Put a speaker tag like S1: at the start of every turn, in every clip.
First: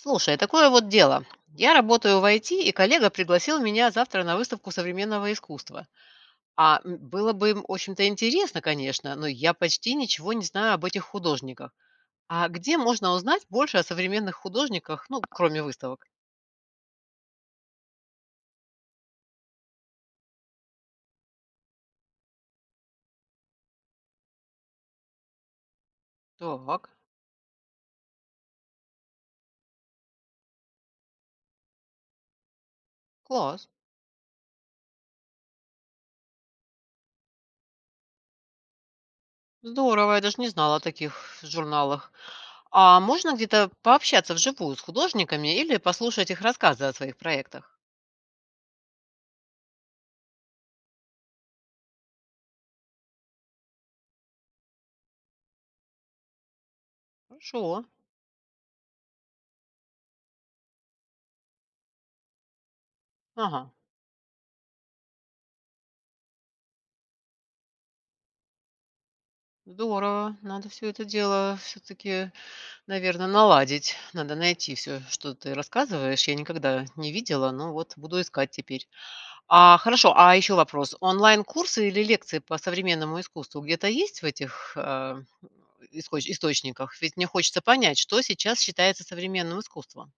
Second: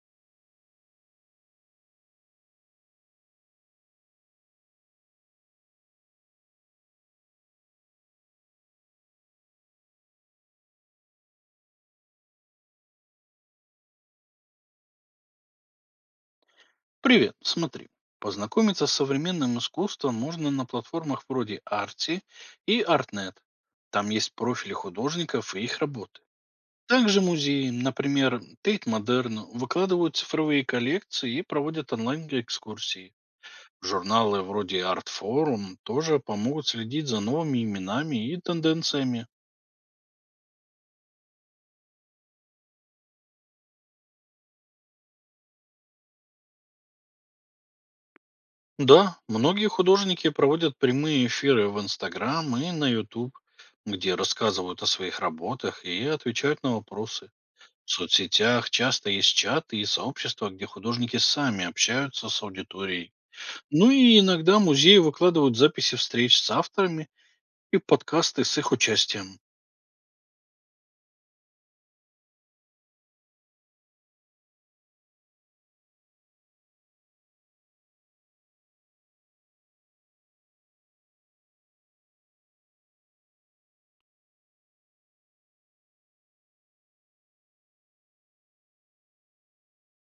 S1: Слушай, такое вот дело. Я работаю в IT, и коллега пригласил меня завтра на выставку современного искусства. Было бы в общем-то, интересно, конечно, но я почти ничего не знаю об этих художниках. А где можно узнать больше о современных художниках, ну, кроме выставок?
S2: Привет, смотри. Познакомиться с современным искусством можно на платформах вроде Арти и Артнет. Там есть профили художников и их работы.
S1: Так,
S2: Также музеи, например, Тейт Модерн, выкладывают цифровые коллекции и проводят онлайн-экскурсии.
S1: класс.
S2: Журналы вроде Art Forum тоже помогут следить за новыми именами и тенденциями.
S1: Здорово, я даже не знала о таких журналах. А можно где-то пообщаться вживую с художниками или послушать их рассказы о своих проектах?
S2: Да, многие художники проводят прямые эфиры в Инстаграм и на Ютуб, где рассказывают о своих работах и отвечают на вопросы.
S1: Хорошо.
S2: В соцсетях часто есть чаты и сообщества, где художники сами общаются с аудиторией.
S1: Ага.
S2: Ну и иногда музеи выкладывают записи встреч с авторами и подкасты с их участием.
S1: Здорово. Надо все это дело все-таки наверное, наладить. Надо найти все, что ты рассказываешь. Я никогда не видела, но вот буду искать теперь. А, хорошо, а еще вопрос. Онлайн-курсы или лекции по современному искусству где-то есть в этих исхоч источниках? Ведь мне хочется понять, что сейчас считается современным искусством.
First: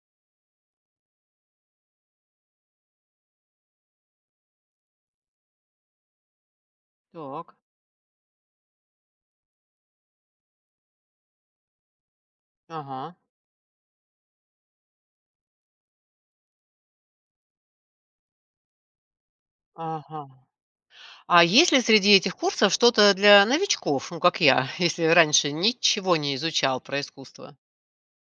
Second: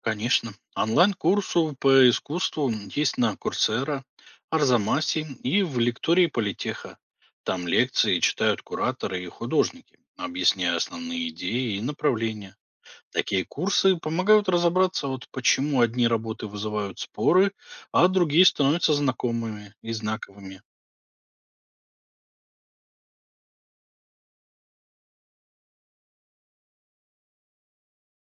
S2: Конечно. Онлайн-курсы по искусству есть на Курсера, Арзамасе и в лектории Политеха.
S1: Так.
S2: Там лекции читают кураторы и художники, объясняя основные идеи и направления.
S1: Ага.
S2: Такие курсы помогают разобраться, вот почему одни работы вызывают споры, а другие становятся знакомыми и
S1: Ага.
S2: знаковыми.
S1: А есть ли среди этих курсов что-то для новичков, ну, как я, если раньше ничего не изучал про искусство?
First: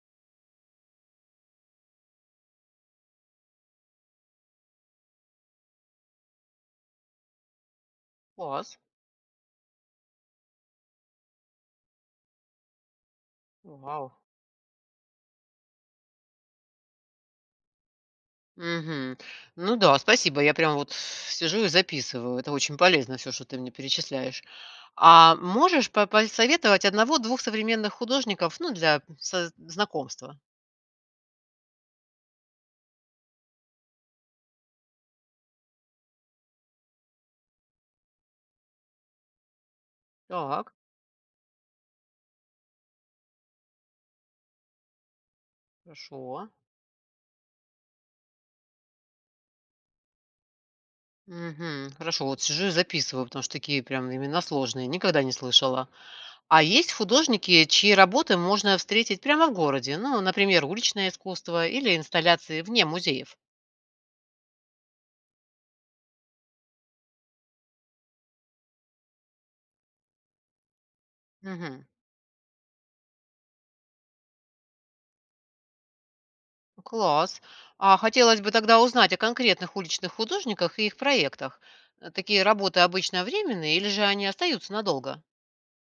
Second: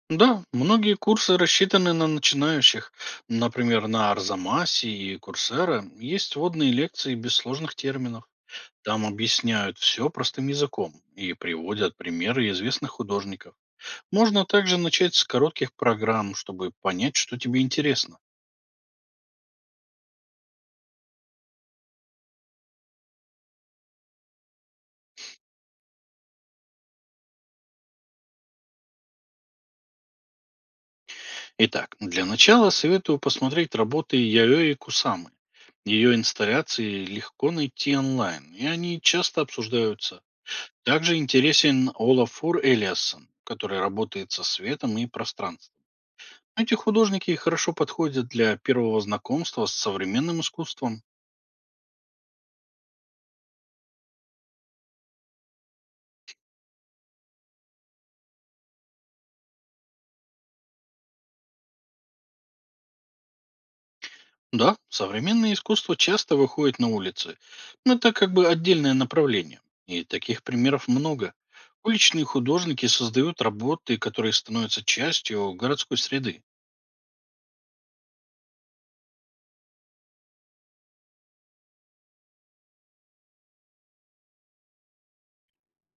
S2: Да, многие курсы рассчитаны на начинающих. Например, на Арзамасе и Курсера есть вводные лекции без сложных терминов.
S1: Класс.
S2: Там объясняют все простым языком и приводят примеры известных художников.
S1: Вау.
S2: Можно также начать с коротких программ, чтобы понять, что тебе интересно.
S1: Мгм. Ну да, спасибо. Я прям вот сижу и записываю. Это очень полезно все, что ты мне перечисляешь. А можешь по посоветовать одного, двух современных художников, ну, для со знакомства?
S2: Итак, для начала советую посмотреть работы Яои Кусамы. Ее инсталляции легко найти онлайн, и они часто обсуждаются.
S1: Так,
S2: Также интересен Олафур Элиассон, который работает со светом и пространством.
S1: хорошо.
S2: Эти художники хорошо подходят для первого знакомства с современным искусством.
S1: Мгм. Хорошо, вот сижу и записываю, потому что такие прям имена сложные, никогда не слышала. А есть художники, чьи работы можно встретить прямо в городе? Ну, например, уличное искусство или инсталляции вне музеев?
S2: Да, современное искусство часто выходит на улицы, но это как бы отдельное направление. И таких примеров много.
S1: Мгм.
S2: Уличные художники создают работы, которые становятся частью городской среды.
S1: Класс. А хотелось бы тогда узнать о конкретных уличных художниках и их проектах. Такие работы обычно временные или же они остаются надолго?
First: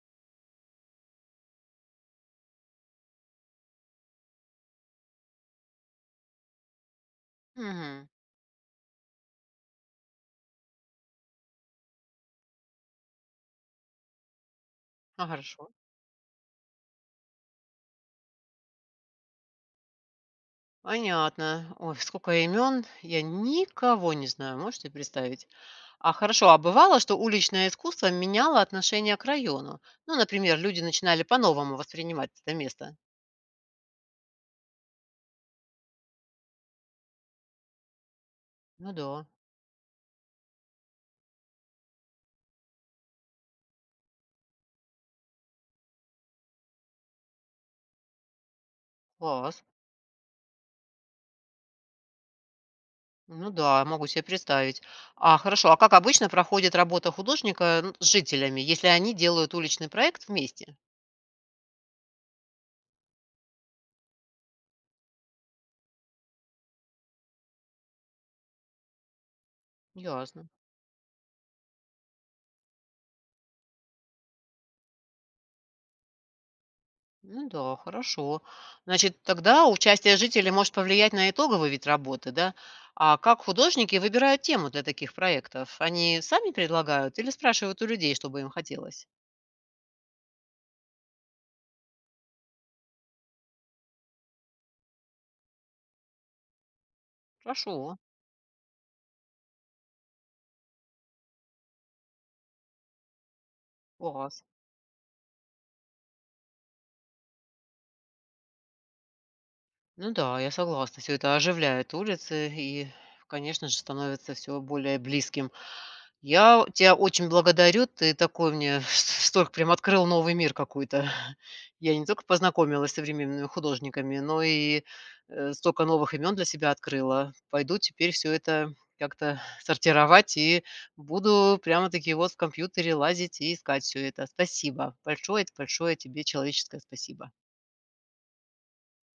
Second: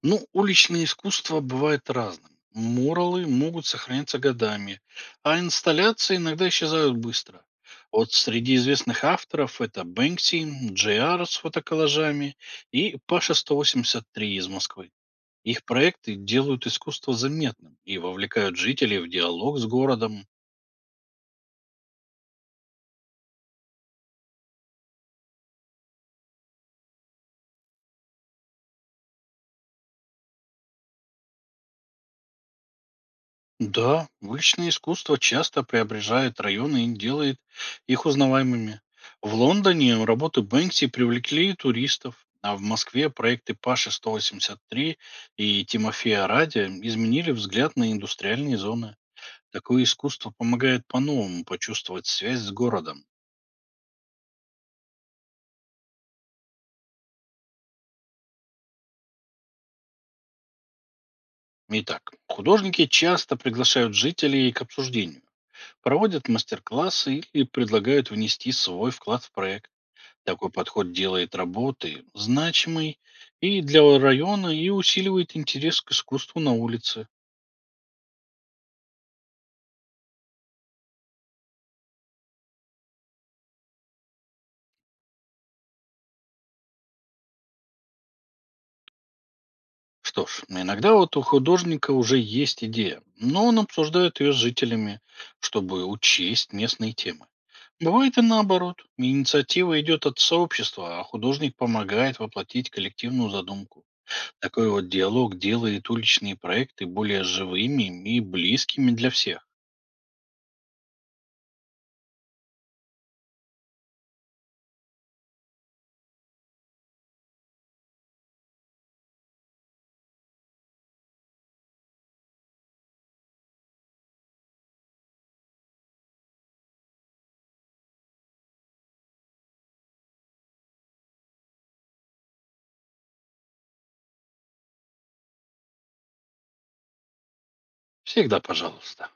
S2: Ну, уличное искусство бывает разным. Муралы могут сохраняться годами, а инсталляции иногда исчезают быстро.
S1: Угу.
S2: Вот среди известных авторов это Бэнкси, Джей Ар с фотоколлажами и Паша 183 из Москвы.
S1: А,
S2: Их
S1: хорошо.
S2: проекты делают искусство заметным и вовлекают жителей в диалог с городом.
S1: Понятно. Ой, сколько имен. Я никого не знаю, можете представить. А хорошо, а бывало, что уличное искусство меняло отношение к району? Ну, например, люди начинали по-новому воспринимать это место.
S2: Да, уличное искусство часто преображает районы и делает их узнаваемыми.
S1: Ну да,
S2: В Лондоне работы Бэнкси привлекли туристов, а в Москве проекты Паши 183 и Тимофея Радя изменили взгляд на индустриальные зоны.
S1: класс.
S2: Такое искусство помогает по-новому почувствовать связь с городом.
S1: Ну да, могу себе представить. А, хорошо, а как обычно проходит работа художника, ну, с жителями, если они делают уличный проект вместе?
S2: Итак, художники часто приглашают жителей к обсуждению, проводят мастер-классы или предлагают внести свой вклад в проект.
S1: Ясно.
S2: Такой подход делает работы значимой и для района, и усиливает интерес к искусству на улице.
S1: Ну да, хорошо. Значит, тогда участие жителей может повлиять на итоговый вид работы, да? А как художники выбирают тему для таких проектов? Они сами предлагают или спрашивают у людей, что бы им хотелось?
S2: Что ж, иногда вот у художника уже есть идея, но он обсуждает ее с жителями, чтобы учесть местные темы.
S1: Хорошо,
S2: Бывает и наоборот. Инициатива идет от сообщества, а художник помогает воплотить коллективную задумку.
S1: класс.
S2: Такой вот диалог делает уличные проекты более живыми и близкими для всех.
S1: Ну да, я согласна. Все это оживляет улицы и, конечно же, становится все более близким. Я тебя очень благодарю. Ты такой мне столько прям открыл новый мир какой-то. Я не только познакомилась с современными художниками, но и, столько новых имен для себя открыла. Пойду теперь все это как-то сортировать и буду прямо-таки вот в компьютере лазить и искать все это. Спасибо большое большое тебе человеческое спасибо.
S2: Всегда пожалуйста.